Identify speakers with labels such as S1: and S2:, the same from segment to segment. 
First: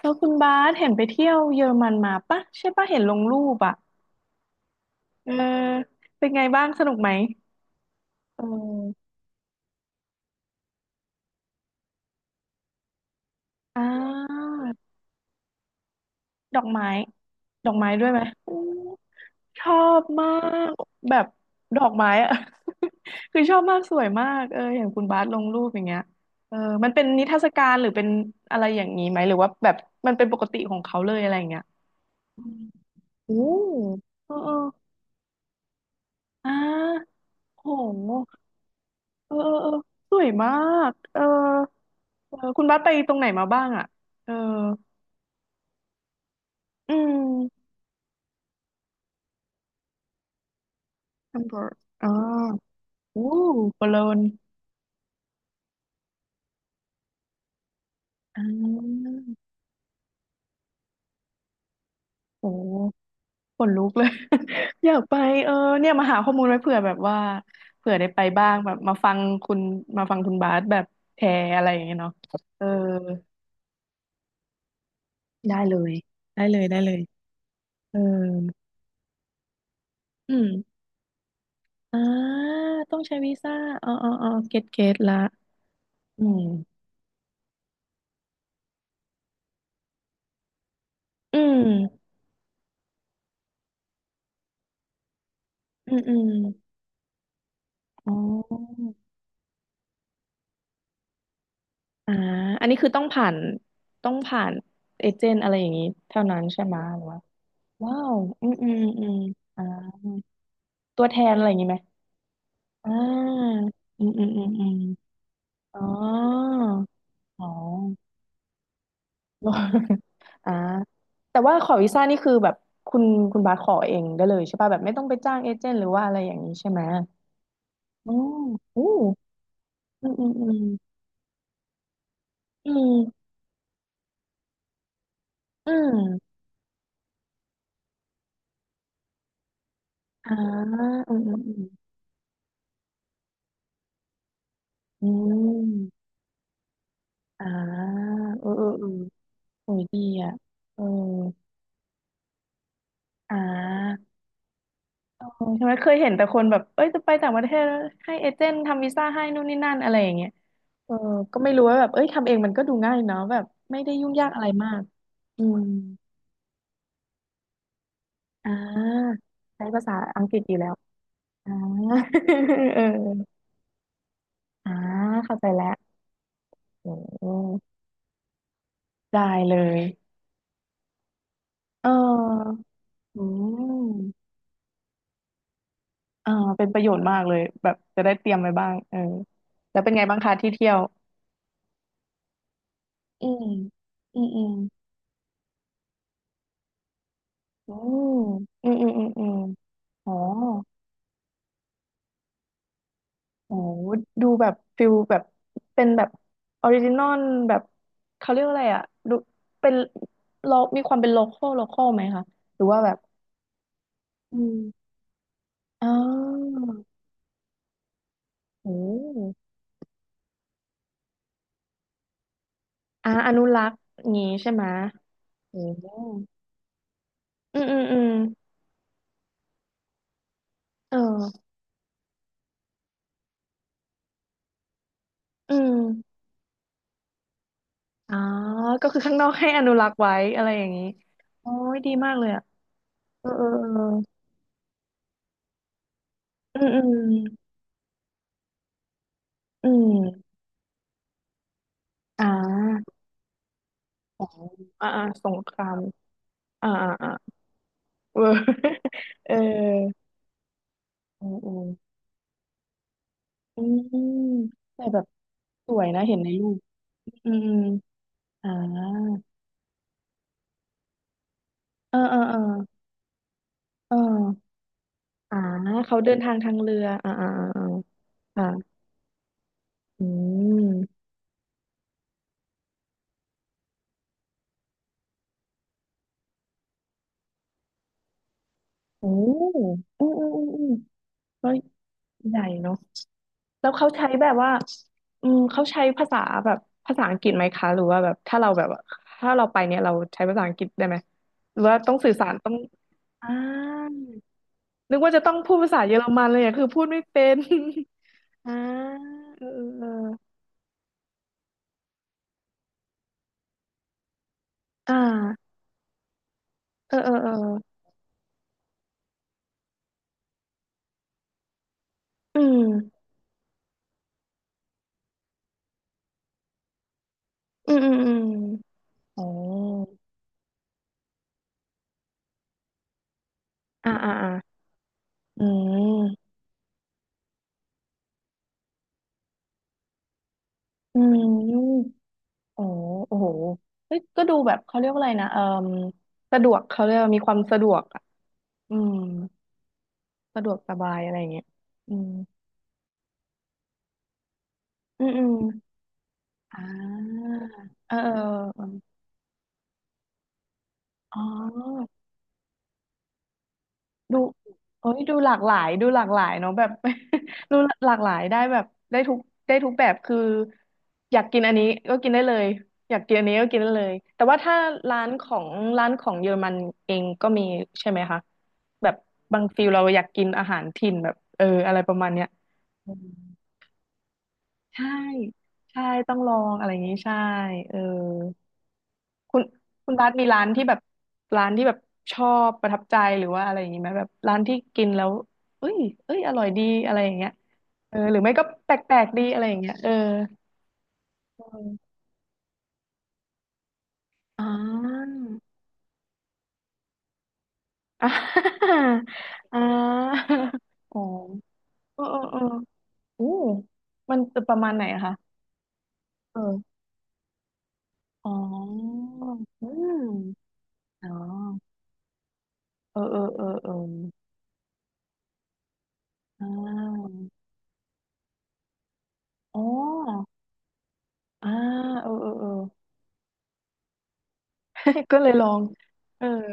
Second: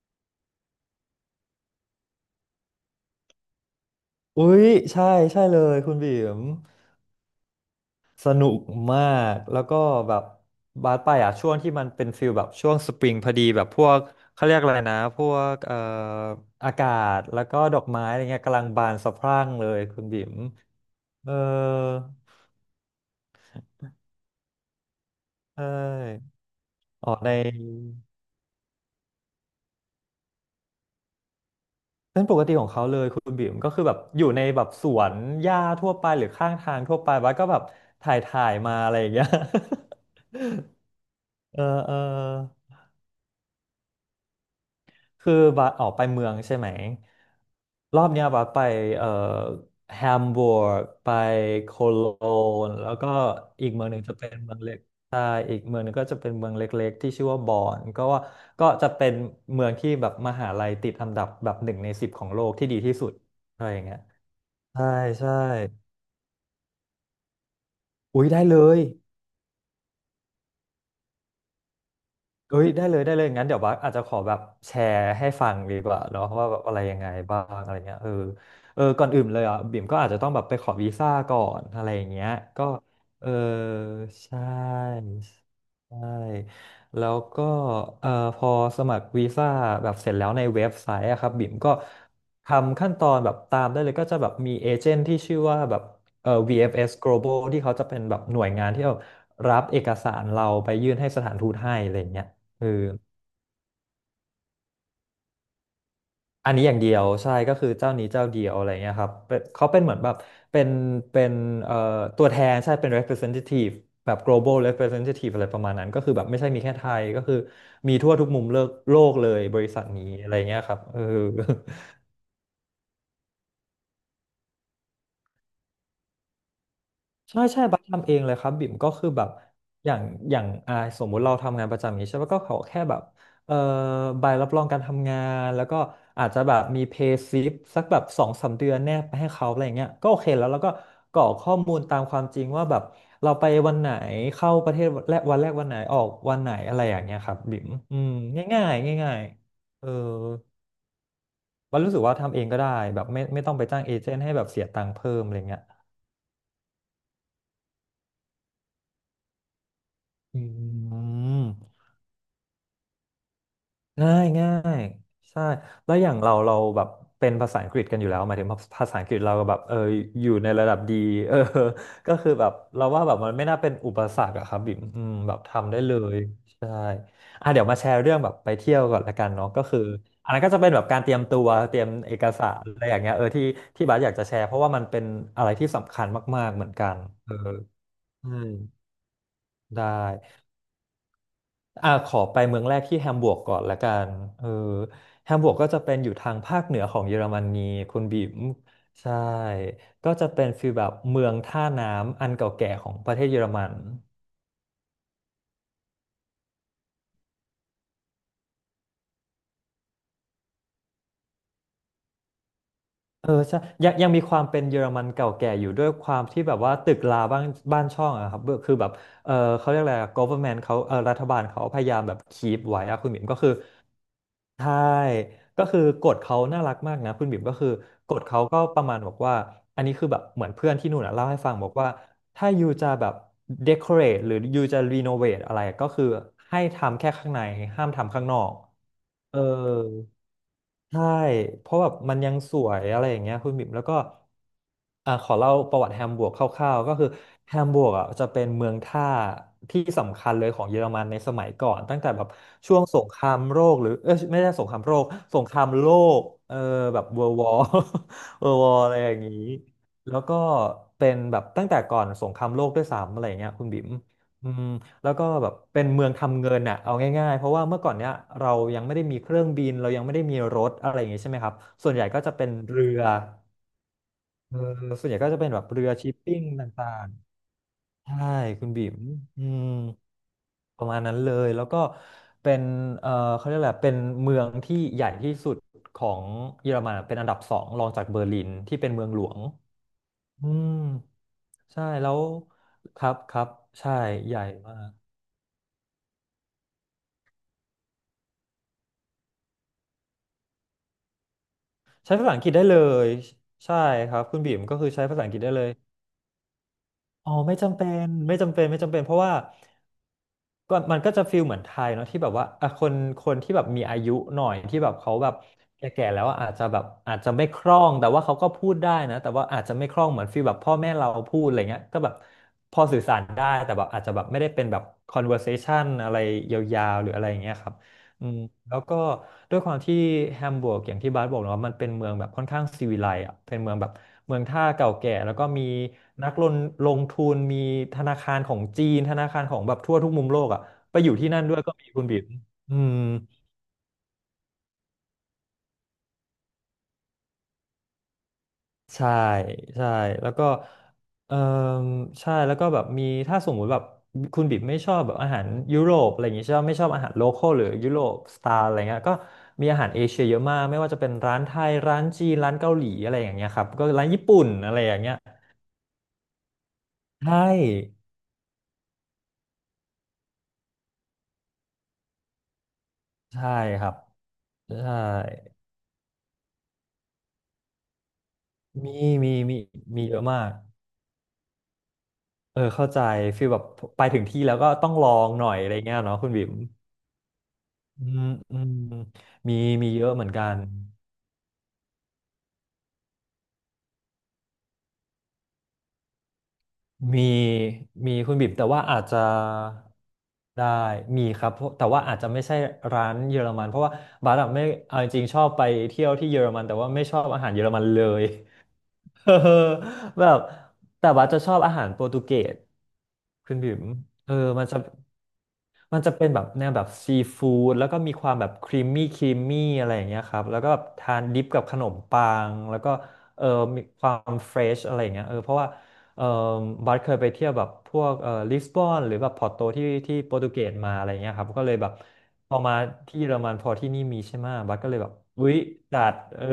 S1: แล้วคุณบาสเห็นไปเที่ยวเยอรมันมาปะใช่ปะเห็นลงรูปอ่ะ
S2: อุ๊ยใช่
S1: เออ
S2: ใช่เลยคุณบี
S1: เป็น
S2: ม
S1: ไงบ้างสนุกไหม
S2: ส
S1: เอ
S2: นุกมา
S1: อ
S2: กแล้วก็แบบบาสไปอ่ะช่วงที่มันเป็นฟิลแบบช่วงสปริงพอดีแบบพ
S1: อ่
S2: วกเขา
S1: า
S2: เรียกอะไรนะพวก
S1: ดอก
S2: อา
S1: ไม้
S2: กาศแล้วก็
S1: ดอ
S2: ด
S1: ก
S2: อก
S1: ไม้
S2: ไม้
S1: ด้วย
S2: อะ
S1: ไหม
S2: ไรเงี้ย
S1: อื
S2: กำลัง
S1: ม
S2: บานสะพรั่ง
S1: ช
S2: เล
S1: อ
S2: ยคุ
S1: บ
S2: ณบี
S1: มา
S2: ม
S1: กแบบ
S2: เออ
S1: ดอกไม้อ่ะ คือชอบมากสวยมากเออเห็นคุณบาสลงรู
S2: ใช
S1: ปอย่างเงี้ย
S2: ่
S1: เออมันเป็น
S2: ออก
S1: นิ
S2: ใน
S1: ทรรศการหรือเป็นอะไรอย่างนี้ไหมหรือว่าแบบมันเป็นปกติของเขาเลยอะไรอย่างเงี้ย
S2: เป็นปก
S1: อื
S2: ติ
S1: ม
S2: ของเขาเลยคุณ
S1: โอ้
S2: บีมก็คือแบบอยู่
S1: เออ
S2: ใน
S1: เออ
S2: แบบสวนหญ้าทั่วไปหรือ
S1: อ่
S2: ข้างทางทั่วไป
S1: า
S2: บาสก็แบ
S1: โ
S2: บถ่าย
S1: ห
S2: ถ่ายมาอะไรอย่างเงี้ย
S1: เออเออเออสวยมากเออ
S2: เออเออ
S1: เออคุณบัสไปตรงไหนมาบ้างอ่ะเออ
S2: คือบาสออกไปเมืองใช่ไหม
S1: อืม
S2: รอบเนี้ยบาสไปเอ่อแฮมบูร์กไป
S1: แฮมเบอร์
S2: โค
S1: ก
S2: โล
S1: อ๋อ
S2: นแล้วก็
S1: โอ้
S2: อีก
S1: โค
S2: เมืองห
S1: โล
S2: นึ่งจะ
S1: น
S2: เป็นเมืองเล็กใช่อีกเมืองหนึงก็จะเป็นเมืองเล็กๆที่ชื่อว่าบอนก็ว่า
S1: อ่
S2: ก็จะเป็
S1: า
S2: นเมืองที่แบบมหาลัยติดอันดับแบบหนึ่งในสิบของโล
S1: โอ้
S2: กที่ดีที่สุด
S1: ข
S2: อะไร
S1: น
S2: อ
S1: ลุ
S2: ย่าง
S1: ก
S2: เงี้ย
S1: เลย
S2: ใช่
S1: อยากไป
S2: ใช่
S1: เออเนี่ยมาหาข้อมูลไว้เผื่อแบบว่าเผื่อได้ไป
S2: อุ๊ยได้
S1: บ้า
S2: เล
S1: งแบบ
S2: ย
S1: มาฟังคุณบาสแบบแชร์อะไรอย่างเงี้ยเนาะ
S2: เอ้
S1: เออ
S2: ยได้เลยได้เลยงั้นเดี๋ยวบัสอาจจะขอแบบแชร์ให้ฟั
S1: ได้
S2: ง
S1: เล
S2: ดีก
S1: ย
S2: ว่าเนาะ
S1: ได้
S2: ว่าแบ
S1: เล
S2: บ
S1: ย
S2: อะ
S1: ได้
S2: ไร
S1: เล
S2: ยั
S1: ย
S2: งไงบ้างอะไร
S1: เอ
S2: เงี้
S1: อ
S2: ยเออเออก่อนอื่นเลยอ่ะบิ่มก็อาจจะต้อง
S1: อื
S2: แบบไปขอ
S1: ม
S2: วีซ่าก่อนอะไร
S1: อ่า
S2: อย่างเงี้ยก็
S1: ต้องใช้
S2: เออ
S1: วีซ่าอ๋ออ๋ออ๋อ
S2: ใช่
S1: เก็ตเก็ตละ
S2: ใช่
S1: อืม
S2: แล้วก็เออพอสมัครวีซ่าแบบเสร็จแล้วในเว็บไซต์อะครับ
S1: อื
S2: บิ่มก็
S1: ม
S2: ทำขั้นตอนแบบตามได้เลยก็จะแบบมีเอเจนต์ที่ชื่อว่าแบบ
S1: อืมอื
S2: เอ
S1: ม
S2: อ VFS Global ที่เขาจะเป็น
S1: อ๋
S2: แบบหน่วยงานที่
S1: อ
S2: เอารับเอกสารเราไปยื่นให้สถานทูตให้อะไรอย่า
S1: อ่า
S2: งเงี้ย
S1: อัน
S2: คือ
S1: นี้คือต้องผ่านเอเจนต์อะไรอย่างนี้เท่านั้น
S2: อัน
S1: ใช่
S2: นี้อ
S1: ไห
S2: ย่า
S1: ม
S2: งเดีย
S1: หรื
S2: ว
S1: อว่า
S2: ใช่ก็คือเจ้า
S1: ว้า
S2: นี้
S1: ว
S2: เจ้าเดี
S1: อื
S2: ยว
S1: ม
S2: อะ
S1: อื
S2: ไร
S1: ม
S2: เงี้ยค
S1: อื
S2: รับ
S1: ม
S2: เป็น
S1: อ่า
S2: เขาเป็นเหมือนแบบเป็น
S1: ตัวแท
S2: เป็
S1: น
S2: น
S1: อะไรอย่างนี้
S2: เอ่
S1: ไห
S2: อ
S1: ม
S2: ตัวแทนใช่เป็
S1: อ่
S2: น
S1: า
S2: representative
S1: อืม
S2: แบบ
S1: อืมอืม
S2: global
S1: อืม
S2: representative อะไรประมาณ
S1: อ๋อ
S2: นั้นก็คือแบบไม่ใช่มีแค่ไทยก็คือ
S1: อ๋อ
S2: มีทั่วทุกมุมโลกโลกเลยบริษัท นี้อะไร
S1: อ่า
S2: เงี้ยครับเออ
S1: แต่ว่าขอวีซ่านี่คือแบบคุณคุณบาสขอเองได้เลยใช่ป่ะแบบไม่ต้องไปจ้างเอเจนต์หรือว่าอะไรอย่างนี้ใช่ไหม
S2: ใช่ใช่บัสทำ
S1: อ๋
S2: เอ
S1: อ
S2: งเลยครับบิ่ม
S1: อู้
S2: ก็คือแบบอย่าง
S1: อืมอืมอืม
S2: สมมุติเราทำงานประจำอย่างนี้ใช่ปะก็เขา
S1: อื
S2: แค่แบบ
S1: ม
S2: เอ่อใบรับรองการทำงานแล้ว
S1: อื
S2: ก็อาจ
S1: ม
S2: จะแบบมีเพย์ซิปสักแบบสองสามเดือนแนบไปให้เขาอะไรอย่างเงี้ยก็โอเค
S1: อ่า
S2: แล้วแล้วก็
S1: อื
S2: กร
S1: ม
S2: อก
S1: อืม
S2: ข้
S1: อื
S2: อ
S1: ม
S2: มูลตามความจริงว่าแบบเราไปวันไหนเข้าประเทศ
S1: อื
S2: แรกวันแรกวันไหนออ
S1: ม
S2: กวันไหนอะไรอย่างเงี้ยครับ
S1: อ่า
S2: บิ่มอืม
S1: เออเอ
S2: ง่า
S1: อ
S2: ย
S1: เออ
S2: ๆง่าย
S1: โอ้
S2: ๆ
S1: ย
S2: เออ
S1: ดีอ่ะเออ
S2: บันรู้สึกว่าทำเองก็ได้แบบไม่
S1: อ่
S2: ไม่ต้องไปจ้างเอ
S1: า
S2: เจนต์ให้แบบเสียตังค์เพิ่
S1: เอ
S2: มอะไร
S1: อ
S2: เงี้ย
S1: ใช่ไหมเคยเห็นแต่คนแบบเอ้ยจะไปต่างประเทศแล้วให้เอเจนต์ทำวีซ่าให้นู่นนี่นั่นอะไรอย่างเงี้ย
S2: อื
S1: เออก็ไม่รู้
S2: ม
S1: ว่าแบบเอ้ยทำเองมันก็ดูง่ายเนาะแบบไม่ได้ยุ่ง
S2: ง่าย
S1: ยากอะไร
S2: ง่า
S1: มา
S2: ย
S1: ก
S2: ใช่
S1: อืม
S2: แล้วอย่างเราแบบเป็นภาษาอังกฤษกันอยู่แล้วหมายถึ
S1: อ่
S2: งภาษาอังก
S1: า
S2: ฤษเราก็แบบ
S1: ใช้
S2: เออ
S1: ภาษาอั
S2: อ
S1: งก
S2: ยู่
S1: ฤษ
S2: ใน
S1: อยู่แล้
S2: ระ
S1: ว
S2: ดับดีเออ
S1: อ่า
S2: ก็คือแบบ
S1: เออ
S2: เราว่าแบบมันไม่น่าเป็นอุปสรรคอะครับ
S1: อ่า
S2: บิ่มอืมแบ
S1: เข้า
S2: บ
S1: ใจแล้ว
S2: ทำได้เลยใช่
S1: อื
S2: อ่ะเดี๋ยว
S1: ม
S2: มาแชร์เรื่องแบบไปเที่ยวก่อนละ
S1: ได้
S2: กันเนาะ
S1: เล
S2: ก็คือ
S1: ย
S2: อันนั้นก็จะเป็นแบบการเตรียมตัวเตรี
S1: เ
S2: ยมเอกสา
S1: ออ
S2: รอะไรอย่างเงี้ย
S1: อื
S2: เออที่ที่บาสอยากจะ
S1: ม
S2: แชร์เพราะว่ามันเป็นอะไรที่สำคัญ
S1: อ่า
S2: มากๆเห
S1: เป็
S2: มื
S1: น
S2: อน
S1: ประ
S2: กั
S1: โย
S2: น
S1: ชน์มาก
S2: เอ
S1: เล
S2: อ
S1: ยแบบจะได้เต
S2: ใช่
S1: รียมไว้บ้างเออแล้ว
S2: ได้
S1: เป็นไงบ้างคะที่เที่ยว
S2: อ่าขอไปเมืองแรกที่แฮม
S1: อื
S2: บูร์ก
S1: ม
S2: ก่อนละกัน
S1: อืมอื
S2: เออ
S1: ม
S2: แฮมบูร์กก็จะเป็นอยู่ทางภาคเหนือของเยอรมนี
S1: อื
S2: คุณ
S1: ม
S2: บิ๋ม
S1: อืมอืมอืม
S2: ใช่
S1: อืมอ๋
S2: ก็
S1: อ
S2: จะเป็นฟีลแบบเมืองท่าน้ำอันเก่าแก่ของประเทศเยอร
S1: โอ้
S2: มัน
S1: ดูแบบฟิลแบบเป็นแบบออริจินอลแบบเขาเรียกว่าอะไรอ่ะดูเป็นโลมีความเป็นโลคอลไหมคะหรือว่าแบบ
S2: เออใช่ยังมีค
S1: อื
S2: วาม
S1: ม
S2: เป็นเยอรมันเก่าแก่อยู่ด้
S1: อ๋
S2: วยความที่แบบ
S1: อ
S2: ว่าตึกราบ้านบ้านช่องอะครับเบอร์
S1: โอ้
S2: คือแบบ
S1: โ
S2: เออเขาเรียกอะไรอะ government เขาเออรัฐบาลเขาพยายามแบบคีปไว้อะคุ
S1: อ่า
S2: ณบิม
S1: อ
S2: ก็
S1: นุ
S2: คือ
S1: รักษ์งี้ใช่ไหมะ
S2: ใช่
S1: โอ้
S2: ก็คือ
S1: โ
S2: กฎเขาน่ารักมากนะคุณบิ่มก็
S1: อืม
S2: คือ
S1: อืมอืม
S2: กฎเขาก็ประมาณบอกว่าอันนี้คือแบบเหมือนเพื่อนที่
S1: เ
S2: นู่นอะเล่าให้
S1: ออ
S2: ฟังบอกว่าถ้ายูจะแบบ decorate หรือยูจะ renovate
S1: อื
S2: อะไรก็คือ
S1: ม
S2: ให้ทำแค่ข้างในห้าม
S1: อ๋
S2: ทำ
S1: อ
S2: ข้างนอก
S1: ก็คือข้างนอก
S2: เออ
S1: ให้อนุรักษ์ไว้อะไรอย่างนี้
S2: ใช่
S1: โอ้
S2: เพ
S1: ย
S2: ราะแบ
S1: ดี
S2: บ
S1: มาก
S2: มัน
S1: เลย
S2: ยัง
S1: อ่ะ
S2: สวยอะไรอย่าง
S1: เออ
S2: เงี้ยคุณบิ่มแล้วก็อ่าขอเล่าประวัติแฮมบวร์กค
S1: เออ
S2: ร่า
S1: เอ
S2: วๆก็คือ
S1: อ
S2: แฮมบวร์กอ่ะจะเป็นเมืองท่า
S1: อื
S2: ที่
S1: มอืมอื
S2: สำคัญ
S1: ม
S2: เลยของเยอรมันในสมัยก่อนตั้งแต่แบ
S1: อ่
S2: บช่วง
S1: า
S2: สงครามโลกหรือเอย
S1: อ๋อ
S2: ไม่ใช่สงคราม
S1: อ่า
S2: โล
S1: อ่า
S2: ก
S1: ส
S2: ส
S1: ง
S2: ง
S1: ค
S2: ครา
S1: รา
S2: ม
S1: ม
S2: โลกเออ
S1: อ่าอ่า
S2: แบบ
S1: อ่า
S2: อร์วอร
S1: เออ
S2: ์ อะไรอย่าง
S1: เออ
S2: งี้แล้วก็เป็น
S1: อื
S2: แบบตั้งแต่
S1: ม
S2: ก่อนสงครามโลกด้วยซ้ำอะไรอย่างเงี้ย
S1: อื
S2: คุณ
S1: ม
S2: บิ่ม
S1: อืม
S2: อืม
S1: แต่แบบ
S2: แล้วก็แบบ
S1: สว
S2: เป็น
S1: ยนะ
S2: เมือง
S1: เห็นใน
S2: ทำ
S1: รู
S2: เงิ
S1: ป
S2: นน่ะเอา
S1: อื
S2: ง่าย
S1: ม
S2: ๆ เพ
S1: อื
S2: ราะ
S1: ม
S2: ว่าเมื่อก่อนเนี้ย
S1: อ่า
S2: เรายังไม่ได้มีเครื่องบินเรายังไม่ได้มีรถอะไรอย่างงี้ใช่ไหมครับส่ว
S1: เอ
S2: น
S1: อ
S2: ใหญ่
S1: เอ
S2: ก็
S1: อ
S2: จะ
S1: เออ
S2: เป็นเรือ
S1: เออ
S2: เออส่วนใหญ่ก็
S1: อ่า
S2: จะเป็นแบบเรือ
S1: เขา
S2: ชิ
S1: เดิ
S2: ป
S1: นทาง
S2: ปิ้ง
S1: ทางเรือ
S2: ต่าง
S1: อ่าอ่าอ่าอ่า
S2: ๆใช่คุณ
S1: ค่ะ
S2: บิ๋มอืม
S1: อื
S2: ประมาณ
S1: ม
S2: นั้นเลยแล้วก็เป็นเออเขาเรียกอะไรเป็นเมืองที่ใหญ่ที่สุดของเยอรมันอะเป็นอันดับสองรองจากเบอร์ลินที่เป็นเมื
S1: โอ้
S2: องหลวง
S1: อืมอืมอื
S2: อื
S1: มอืม
S2: ม
S1: ก็
S2: ใช่แล้ว
S1: ใหญ่เนาะ
S2: ครับครับ
S1: แล้วเขา
S2: ใช่
S1: ใช้แบ
S2: ให
S1: บ
S2: ญ่
S1: ว่า
S2: มาก
S1: อืมเขาใช้ภาษาแบบภาษาอังกฤษไหมคะหรือว่าแบบถ้าเราแบบว่าถ้าเราไปเนี่ยเราใช้ภาษาอังกฤษได้ไหมหรือว่าต้องสื่
S2: ใช้
S1: อ
S2: ภา
S1: สา
S2: ษา
S1: ร
S2: อังก
S1: ต้
S2: ฤ
S1: อ
S2: ษ
S1: ง
S2: ได้เลย
S1: อ่า
S2: ใช่ครับคุณบีมก็คือ
S1: นึก
S2: ใช้
S1: ว่า
S2: ภา
S1: จะ
S2: ษาอั
S1: ต้อ
S2: งก
S1: ง
S2: ฤษได้
S1: พูด
S2: เลย
S1: ภาษาเยอรมันเลยอะคือพูดไม่เป็
S2: อ๋อ
S1: น
S2: ไม่จำเป็นไม่
S1: อ่า
S2: จำเป็นไม่จำเป็นเพราะว่า
S1: เออเออเออ
S2: ก็มันก็จะฟีลเหมือนไทยเนาะที่แบบว่าอ่ะคนที่แบบมีอายุหน่อยที่แบ
S1: อ่
S2: บเขาแบบ
S1: า
S2: แก่ๆแล้วอะอาจจะแบบ
S1: เออเออ
S2: อาจ
S1: เอ
S2: จะ
S1: อ
S2: ไม่คล่องแต่ว่าเขาก็พูดได้นะแต่ว่าอาจจะไม่คล่องเหมือนฟีลแบบพ่อแม่เราพูดอะไรเงี้ยก็แบบ
S1: อื
S2: พอสื่
S1: ม
S2: อสารได้แต่แบบอาจจะแบบไม่ได้เป็นแบบ conversation อะไรยาวๆหรืออะไรอย่างเงี้ยค
S1: อื
S2: รับ
S1: มอืมอืม
S2: อืมแล้วก็
S1: อ๋อ
S2: ด้วยความที่แฮมบูร์กอย่างที่บาสบอกเนาะมันเป็นเมืองแบบค่อนข้างซีวิไลซ์อ่ะเป็นเมืองแบ
S1: อ่า
S2: บ
S1: อ่าอ่า
S2: เมืองท่าเก่าแก่แล้ว
S1: อื
S2: ก็มีนั
S1: ม
S2: กลงทุนมีธนาคารของจีนธนาคารของแบบทั่วทุกมุมโลกอ่ะไป
S1: อื
S2: อยู่ที่นั่นด้วยก็
S1: ม
S2: มีคุณบิ๋ม
S1: โอ้
S2: อืม
S1: โอ้โหเฮ้ยก็ดูแบบเขาเรียกว่าอะไรนะเออสะดวกเขาเรียกว่ามีความสะดวกอ่ะอืม
S2: ใช่ใช่แล้ว
S1: สะ
S2: ก็
S1: ดวกสบายอะไรอย่าง
S2: เออ
S1: เงี้ยอืม
S2: ใช่แล้วก็แบบมีถ้าสมมุติแบบคุณบิ๊มไม่ชอบ
S1: อืม
S2: แบบ
S1: อื
S2: อา
S1: ม
S2: หารยุโรปอะไรอย่างงี้ใช่
S1: อ่
S2: ไหมไม่ชอบอาหารโล
S1: า
S2: คอลหรือยุ
S1: เออ
S2: โรป
S1: เออ
S2: สไต
S1: เอ
S2: ล์อะไร
S1: อ
S2: เงี้ยก็มีอาหารเอเชียเยอะมากไม่ว่าจะเป็น
S1: อ๋อ
S2: ร้านไทยร้านจีนร้านเกาหลีอะไรอย่างเงี้ยครับก็ร้าน
S1: ดู
S2: ญี่ปุ่นอะไร
S1: เอ้
S2: อย่า
S1: ย
S2: งเงี้
S1: ดู
S2: ย
S1: หลากหลายดูหลากหลายเนาะแบบ
S2: ใช
S1: ดูหลาก
S2: ่
S1: หลายได้แบบได้ทุกได้ทุกแบบคืออยากกินอันนี้ก็กินได้เลยอยากกินอันนี้ก็
S2: ใช่
S1: กินได้เล
S2: ครั
S1: ย
S2: บ
S1: แต่ว่าถ้า
S2: ใช่
S1: ร้านของร้านของเยอรมันเองก็มีใช่ไหมคะแบบ
S2: มีมี
S1: บาง
S2: มี
S1: ฟิลเราอ
S2: มี
S1: ยาก
S2: เย
S1: กิ
S2: อะ
S1: น
S2: มา
S1: อา
S2: ก
S1: หารถิ่นแบบเอออะไรประมาณเนี้ย
S2: เออเข้า
S1: อื
S2: ใจ
S1: ม
S2: ฟีลแบบไปถึงที่แล้วก็
S1: ใช่
S2: ต้องลองหน่อยอะไร
S1: ใช่
S2: เงี้ย
S1: ต้อ
S2: เนาะ
S1: ง
S2: คุ
S1: ล
S2: ณ
S1: อ
S2: บิ๊ม
S1: งอะไรอย่างนี้ใช่เออ
S2: อืมอืม
S1: คุณ
S2: มีมี
S1: คุณ
S2: เย
S1: บา
S2: อะ
S1: ส
S2: เห
S1: มี
S2: มือน
S1: ร้า
S2: กั
S1: น
S2: น
S1: ที่แบบร้านที่แบบชอบประทับใจหรือว่าอะไรอย่างนี้ไหมแบบร้านที่กินแล้วเอ้ยเอ้ยอร่อยดีอะไรอย่าง
S2: มี
S1: เงี้ยเออห
S2: มี
S1: รือไม่
S2: คุณ
S1: ก็
S2: บิบแต่
S1: แป
S2: ว่า
S1: ล
S2: อาจ
S1: กๆ
S2: จะ
S1: ดีอะไรอย่างเงี้ยเออ
S2: ได้มี
S1: เ
S2: ครับเพราะแต่
S1: ออ
S2: ว่าอาจจะไม่ใช่ร้านเยอรมันเพราะว่าบาร์
S1: อ๋
S2: ดไม่เอาจ
S1: อ
S2: ริงๆชอบไปเที่ยวที่เยอรมันแต่ว่าไม่ชอบอาหารเยอรมันเล
S1: อ่า
S2: ย เออ
S1: อ่า
S2: แบบ
S1: อ๋อ
S2: แต่ว่าจะชอบอาหาร
S1: เอ
S2: โป
S1: อ
S2: ร
S1: เอ
S2: ตุ
S1: อ
S2: เก
S1: เออ
S2: ส
S1: อู้
S2: คุณบิ๋ม
S1: มัน
S2: เออ
S1: จะประ
S2: มัน
S1: มาณ
S2: จะ
S1: ไหนอะคะ
S2: มันจะเป็นแบบแนว
S1: เออ
S2: แบบซีฟู้ดแล้วก็มีค
S1: อ๋
S2: วาม
S1: อ
S2: แบบครีมมี่
S1: อื
S2: อะไรอย่างเงี้ยครับ
S1: ม
S2: แล้วก็แบบ
S1: อ๋อ
S2: ทานดิปกับขนมปังแล้วก็
S1: เออเออเอ
S2: เอ
S1: อ
S2: อ
S1: เออ
S2: มีความเฟรชอะไรอย่างเงี้ยเออเพราะว่าเออ
S1: อ่
S2: บัสเค
S1: า
S2: ยไปเที่ยวแบบพวกเออลิสบอนหรือแบบพอร์
S1: อ๋อ
S2: โตที่โปรตุเกสมาอะไรเงี้ยครั
S1: อ่า
S2: บก็เลยแบบ
S1: เออเออเออ
S2: พอมาที่เยอรมันพอที่นี่มีใช่ไหมะบัสก็เลยแบ บ
S1: ก็เลยล
S2: อุ๊
S1: อ
S2: ย
S1: ง
S2: จัด
S1: เออ
S2: เออ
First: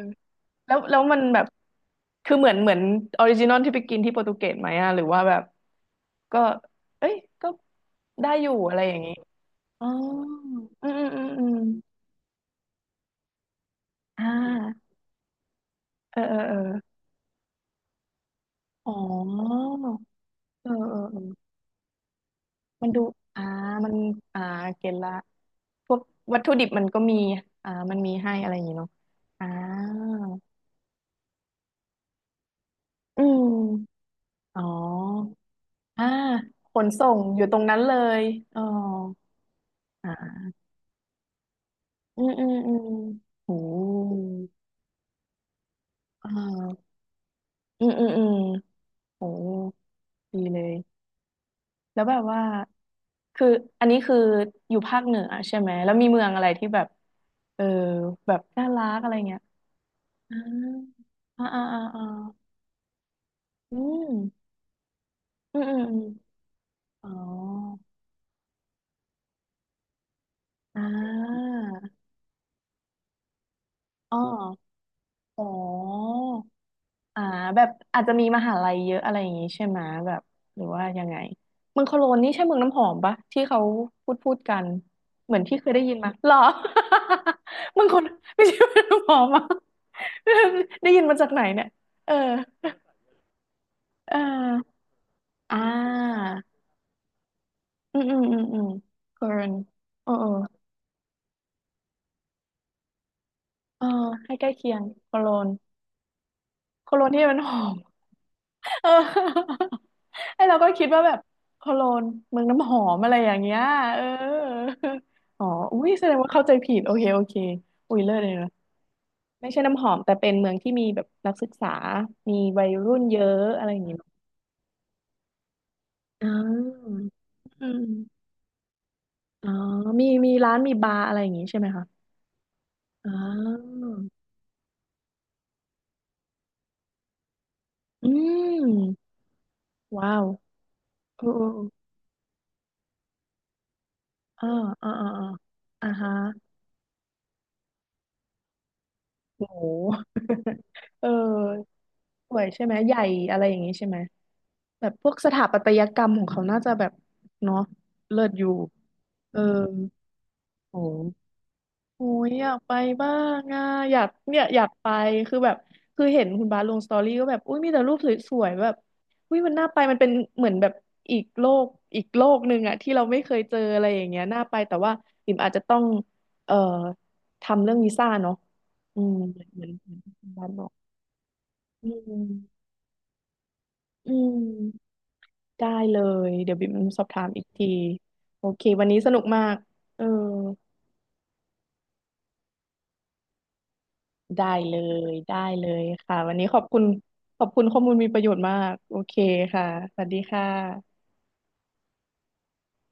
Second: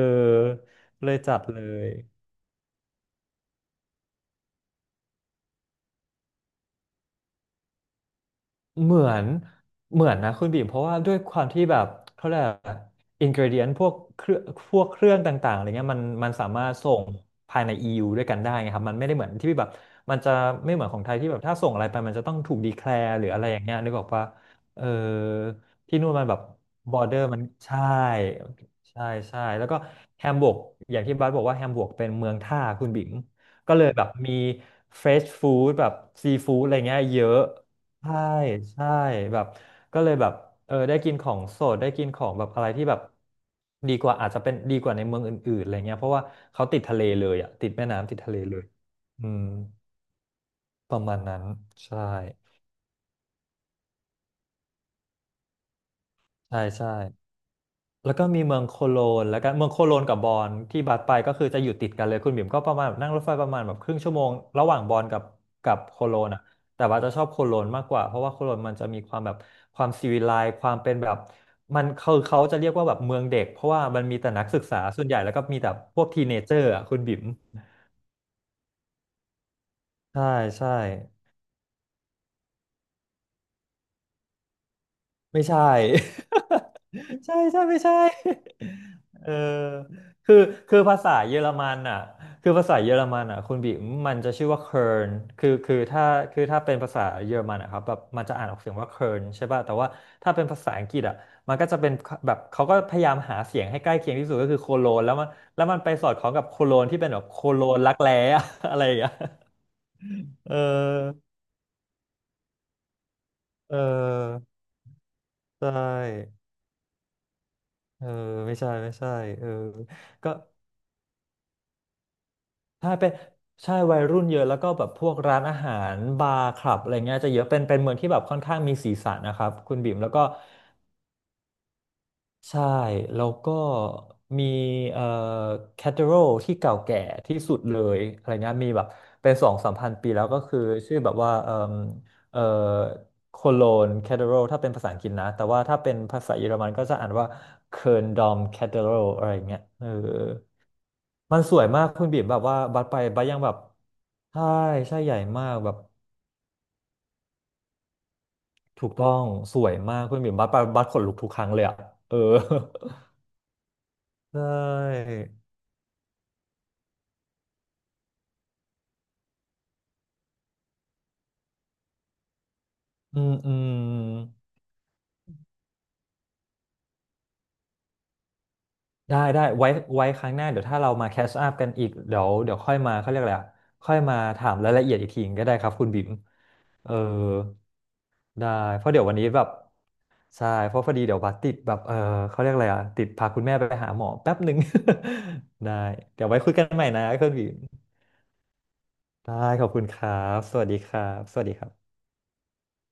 S1: แล้ว
S2: เลย
S1: มัน
S2: จั
S1: แบ
S2: ด
S1: บ
S2: เลย
S1: คือเหมือนออริจินอลที่ไปกินที่โปรตุเกสไหมอะหรือว่าแบบก็เอ้ยก็ได้อยู่อะไรอ
S2: เห
S1: ย่า
S2: มื
S1: งนี้
S2: อน
S1: อ๋อ
S2: เหมือนนะคุณบีมเพราะ
S1: อืม
S2: ว่า
S1: อืม
S2: ด้วย
S1: อืม
S2: ค
S1: อ
S2: วาม
S1: ม
S2: ที่แบบเขาเรียกอินกรเดียนพวก
S1: อ่
S2: เครื่องพวก
S1: า
S2: เครื่องต่างๆอะไรเงี้ยมัน
S1: เออ
S2: มัน
S1: เออ
S2: สา
S1: เออ
S2: มารถส่งภายใน EU ด้วยกันได้ไงครับ
S1: อ๋
S2: มันไม่ได้เหมือนที่
S1: อ
S2: แบบมันจะ
S1: เออ
S2: ไม่เหมือน
S1: เอ
S2: ข
S1: อ
S2: องไท
S1: เอ
S2: ยที่แบบ
S1: อ
S2: ถ้าส่งอะไรไปมันจะต้องถูกดีแค
S1: มัน
S2: ล
S1: ดู
S2: ร์หรืออะ
S1: อ่า
S2: ไรอย่างเงี้ย
S1: มั
S2: นึ
S1: น
S2: กออกว่า
S1: อ่า
S2: เออ
S1: เก็ตละพว
S2: ที่
S1: ก
S2: นู่นมันแบ
S1: วั
S2: บ
S1: ตถุดิบมัน
S2: บ
S1: ก็
S2: อร์เด
S1: มี
S2: อร์มัน
S1: อ่า
S2: ใช่
S1: มันมีให้อะไรอย่างนี้เนาะ
S2: ใช่ใช่
S1: อ่
S2: แล้วก็
S1: า
S2: แฮมบวร์กอย่างที่บัสบอกว่าแฮมบวร์กเป็นเมืองท่าคุณบิ๋ม
S1: อื
S2: ก็เลย
S1: ม
S2: แบบมี
S1: อ๋อ
S2: เฟรชฟู้ดแบบ
S1: อ่า
S2: ซีฟู้ดอะ
S1: ข
S2: ไร
S1: น
S2: เงี้ย
S1: ส่
S2: เย
S1: ง
S2: อะ
S1: อยู่ตรงนั้นเล
S2: ใช่
S1: ยอ๋อ
S2: ใช่แบบก็เลยแบบ
S1: อ่า
S2: เออได้กินของสดได้กินข
S1: อื
S2: อ
S1: ม
S2: ง
S1: อื
S2: แบบ
S1: ม
S2: อะไร
S1: อื
S2: ที่
S1: ม
S2: แบบ
S1: โห
S2: ดีกว่าอาจจะเป็นดีกว่าในเมืองอื่นๆอะไรเงี้ยเพราะว่า
S1: อ่
S2: เขาติด
S1: า
S2: ทะเลเลยอ่ะติด
S1: อื
S2: แม่
S1: มอืม
S2: น้ำติด
S1: อืม
S2: ทะเลเลย
S1: โห
S2: อืม
S1: ดีเล
S2: ป
S1: ย
S2: ระมาณนั้น
S1: แล้
S2: ใช่
S1: วแบบว่าคืออันนี้คืออยู่ภาคเหนือใช่ไหมแล้วมีเมืองอะไร
S2: ใช่
S1: ที่แบบ
S2: ใช่
S1: เออ
S2: แล้วก็
S1: แบบ
S2: มีเมือง
S1: น่า
S2: โค
S1: รั
S2: โล
S1: กอะไร
S2: นแล้
S1: เงี้ย
S2: วก็เมืองโคโลนกับบอ
S1: อ่า
S2: นที่บัสไปก็
S1: อ่า
S2: คือจะ
S1: อ่า
S2: อยู่
S1: อ่า
S2: ติด
S1: อา
S2: กันเลยคุณบิ่มก็ประมาณแบบนั่งรถไฟประมาณแบ
S1: อื
S2: บครึ่ง
S1: ม
S2: ชั่วโมงระหว่างบอนกับ
S1: อืม
S2: กั
S1: อื
S2: บ
S1: มอ
S2: โค
S1: ม
S2: โลนอ่ะแต่ว่า
S1: อ๋
S2: จะชอบโคโลน
S1: อ
S2: มากกว่าเพราะว่าโคโลนมันจะมีความแบบความซีวิไลซ์ความ
S1: อ่
S2: เป็นแบบ
S1: า
S2: มันเขาจะเรียกว่าแบบเมืองเด็กเพราะว่ามัน
S1: อ๋
S2: มี
S1: อ
S2: แต่นักศึกษาส่วนใหญ่แล้ว
S1: อ๋
S2: ก็
S1: อ
S2: มีแต่พวกทีเนเจอร์อ่ะคุณบิ่
S1: อ่า
S2: ม
S1: แบบอาจจะมีมหาลัยเยอะอะไรอย่างงี้ใช่ไหมแบบ
S2: ใช่
S1: หรือ
S2: ใช่
S1: ว่ายังไงเมืองโคโลนนี่ใช่เมืองน้ำหอมปะที่เขาพูดกันเหมือ
S2: ไม่
S1: นที่
S2: ใช่
S1: เคยได้ยินมาหรอ
S2: ใช่ใช่ ไม่
S1: เมือ ง
S2: ใช่
S1: โคนไม่ใช่เมืองน้ำหอ
S2: เอ
S1: ม
S2: อ
S1: อ่ะ
S2: คือคือ
S1: ได้
S2: ภา
S1: ยิน
S2: ษา
S1: มาจาก
S2: เยอ
S1: ไหน
S2: ร
S1: เนี่ย
S2: มันอ่ะ
S1: เออ
S2: คือภาษาเยอรมันอ่ะคุณบิมมั
S1: เอ
S2: นจะชื่อว่า
S1: อ
S2: เคิร์นคือ
S1: อ่า
S2: คือถ้าคือถ้าเป็นภาษาเยอรมันอ่ะครับแบ
S1: อื
S2: บ
S1: มอืม
S2: มันจะ
S1: อืม
S2: อ่านอ
S1: อื
S2: อก
S1: ม
S2: เสียงว่าเคิ
S1: โค
S2: ร์น
S1: โล
S2: ใช่
S1: น
S2: ป่ะแต่ว่า
S1: เออเอ
S2: ถ้าเป็นภา
S1: อ
S2: ษาอังกฤษอ่ะมันก็จะเป็นแบบเขาก็พยายามหาเสียงให้
S1: เออ
S2: ใกล้เคียงที่
S1: ให้
S2: สุด
S1: ใก
S2: ก็
S1: ล้
S2: คือโค
S1: เคียง
S2: โลน
S1: โค
S2: แล้วมั
S1: โล
S2: น
S1: น
S2: แล้วมันไปสอดคล้องกับโคโลน
S1: โค
S2: ที่
S1: โล
S2: เป็
S1: น
S2: นแบ
S1: ที่
S2: บ
S1: มั
S2: โค
S1: นห
S2: โล
S1: อม
S2: นรักแร้อะ อะไร
S1: เออ
S2: อย่างเงี้ย
S1: ไอ
S2: เอ
S1: เราก็คิดว่าแบบ
S2: อ
S1: โคโลนเมืองน้ำหอมอะไรอย่างเงี้ย
S2: เ
S1: เออ
S2: ออ
S1: อ๋อ
S2: ใช
S1: อุ้ยแสดงว่า
S2: ่
S1: เข้าใจผิดโอเคโอเคอุ้ย
S2: เออ
S1: เลิศเลยนะ
S2: ไม่ใช่ไม่ใช่เอ
S1: ไม่
S2: อ
S1: ใช่น้ำหอมแต่เป็
S2: ก็
S1: นเมืองที่มีแบบนักศึกษา มีวัย
S2: ใช่
S1: รุ่น
S2: เป็น
S1: เยอะอะไร
S2: ใช่
S1: อย่างเงี้
S2: วัย
S1: เอะ
S2: รุ่นเยอะแล้วก็แบบพวกร้านอาหาร
S1: อ่
S2: บาร์คลับอะไร
S1: า
S2: เงี้ยจะเยอะเป็น
S1: อื
S2: เป็นเมืองที่แบ
S1: ม
S2: บค่อนข้างมีสีสันนะค
S1: อ๋
S2: รั
S1: อ
S2: บคุณบิ่ม
S1: มี
S2: แล้วก็
S1: มีร้านมีบาร์อะไรอย่างงี้ใช่ไหมคะ
S2: ใช่
S1: อ๋อ
S2: แล้วก็มีเอ่อแคทเธอรัลที่เก่าแก่ที่สุดเลย
S1: อื
S2: อะไรเงี้ยมีแบบ
S1: ม
S2: เป็นสองสามพันปี
S1: ว้า
S2: แล้
S1: ว
S2: วก็คือชื่อแบบ
S1: โอ้
S2: ว่าเอ่อโคโลนแคทเธอรัล
S1: โอ้า
S2: ถ้าเป็นภา
S1: อ่า
S2: ษาอังก
S1: อ่า
S2: ฤษนะ
S1: อ่า
S2: แต่ว่าถ้า
S1: อ่า
S2: เป็น
S1: ฮะ
S2: ภาษาเยอรมันก็จะอ่านว่าเคิร์นดอมแคทเธอรัลอะไร
S1: โ
S2: เงี้ยเออ
S1: ห เออ
S2: มันสวยมากคุณบีม
S1: ส
S2: แบ
S1: ว
S2: บ
S1: ย
S2: ว่า
S1: ใช่ไหม
S2: บัส
S1: ให
S2: ไป
S1: ญ่
S2: บัสยั
S1: อะ
S2: ง
S1: ไร
S2: แบ
S1: อ
S2: บ
S1: ย่างนี้ใช่ไหม
S2: ใช่
S1: แบบ
S2: ใช่
S1: พ
S2: ให
S1: วก
S2: ญ่
S1: สถา
S2: มาก
S1: ปัต
S2: แบบ
S1: ยกรรมของเขาน่าจะแบบเนาะเลิศอยู่
S2: ถูกต้อง
S1: เออ
S2: สวยมากคุณบีมบัสไป
S1: โอ้
S2: บัสขนลุกทุ
S1: โห
S2: กครั้งเลยอะ
S1: โอ้
S2: เออ
S1: ยอยากไปบ้างอ่ะอยาก
S2: ใช
S1: เนี่ยอยากไป
S2: ่
S1: คือแบบคือเห็นคุณบาสลงสตอรี่ก็แบบอุ้ยมีแต่รูปสวยๆแบบอุ้ยมันน่าไปมันเป็นเหมือนแบบอีกโลกอีกโลกหนึ่งอ่ะที่เราไม่
S2: อื
S1: เค
S2: ม
S1: ย
S2: อื
S1: เจอ
S2: ม
S1: อะไรอย่างเงี้ยน่าไปแต่ว่าปิ่มอาจจะต้องเอ่อทำเรื่องวีซ่าเนาะอืม
S2: ได้
S1: เห
S2: ได้
S1: มือนเหมือ
S2: ไว้
S1: นเหมือน
S2: ไว้ค
S1: คุ
S2: รั้
S1: ณ
S2: งห
S1: บา
S2: น้า
S1: ส
S2: เดี๋
S1: บ
S2: ย
S1: อ
S2: ว
S1: ก
S2: ถ้าเรามาแคชอัพกันอี
S1: อื
S2: กเดี๋ยวเดี๋ย
S1: ม
S2: วค่อยมาเขาเรียกอะไรอะค่อย
S1: อื
S2: มา
S1: ม
S2: ถามรายละเอียดอีกทีก็ได้ค
S1: ได้
S2: รับคุณ
S1: เล
S2: บิม
S1: ยเดี๋ยวบิ่ม
S2: เออ
S1: สอบถามอีกทีโอ
S2: ได้
S1: เค
S2: เพ
S1: วัน
S2: ราะ
S1: นี้
S2: เดี๋ยว
S1: ส
S2: วัน
S1: นุก
S2: นี้แบ
S1: มา
S2: บ
S1: กเออ
S2: ใช่เพราะพอดีเดี๋ยวบัสติดแบบเออเขาเรียกอะไรอ่ะติดพาคุณแม่ไปหาหมอแป๊บ
S1: ได้
S2: หนึ่ง
S1: เลยได้ เล
S2: ได้
S1: ยค่ะ
S2: เดี๋ยว
S1: วัน
S2: ไว้
S1: นี้
S2: คุย
S1: ขอ
S2: กั
S1: บ
S2: น
S1: คุ
S2: ให
S1: ณ
S2: ม่นะเครื่อง
S1: ข
S2: บิ
S1: อบ
S2: น
S1: คุณข้อมูลมีประโยชน์มากโอเค
S2: ได้ข
S1: ค่ะ
S2: อบคุณ
S1: ส
S2: ค
S1: วัส
S2: รั
S1: ดี
S2: บ
S1: ค่
S2: สวัสดีค
S1: ะ
S2: รับสวัสดีครับ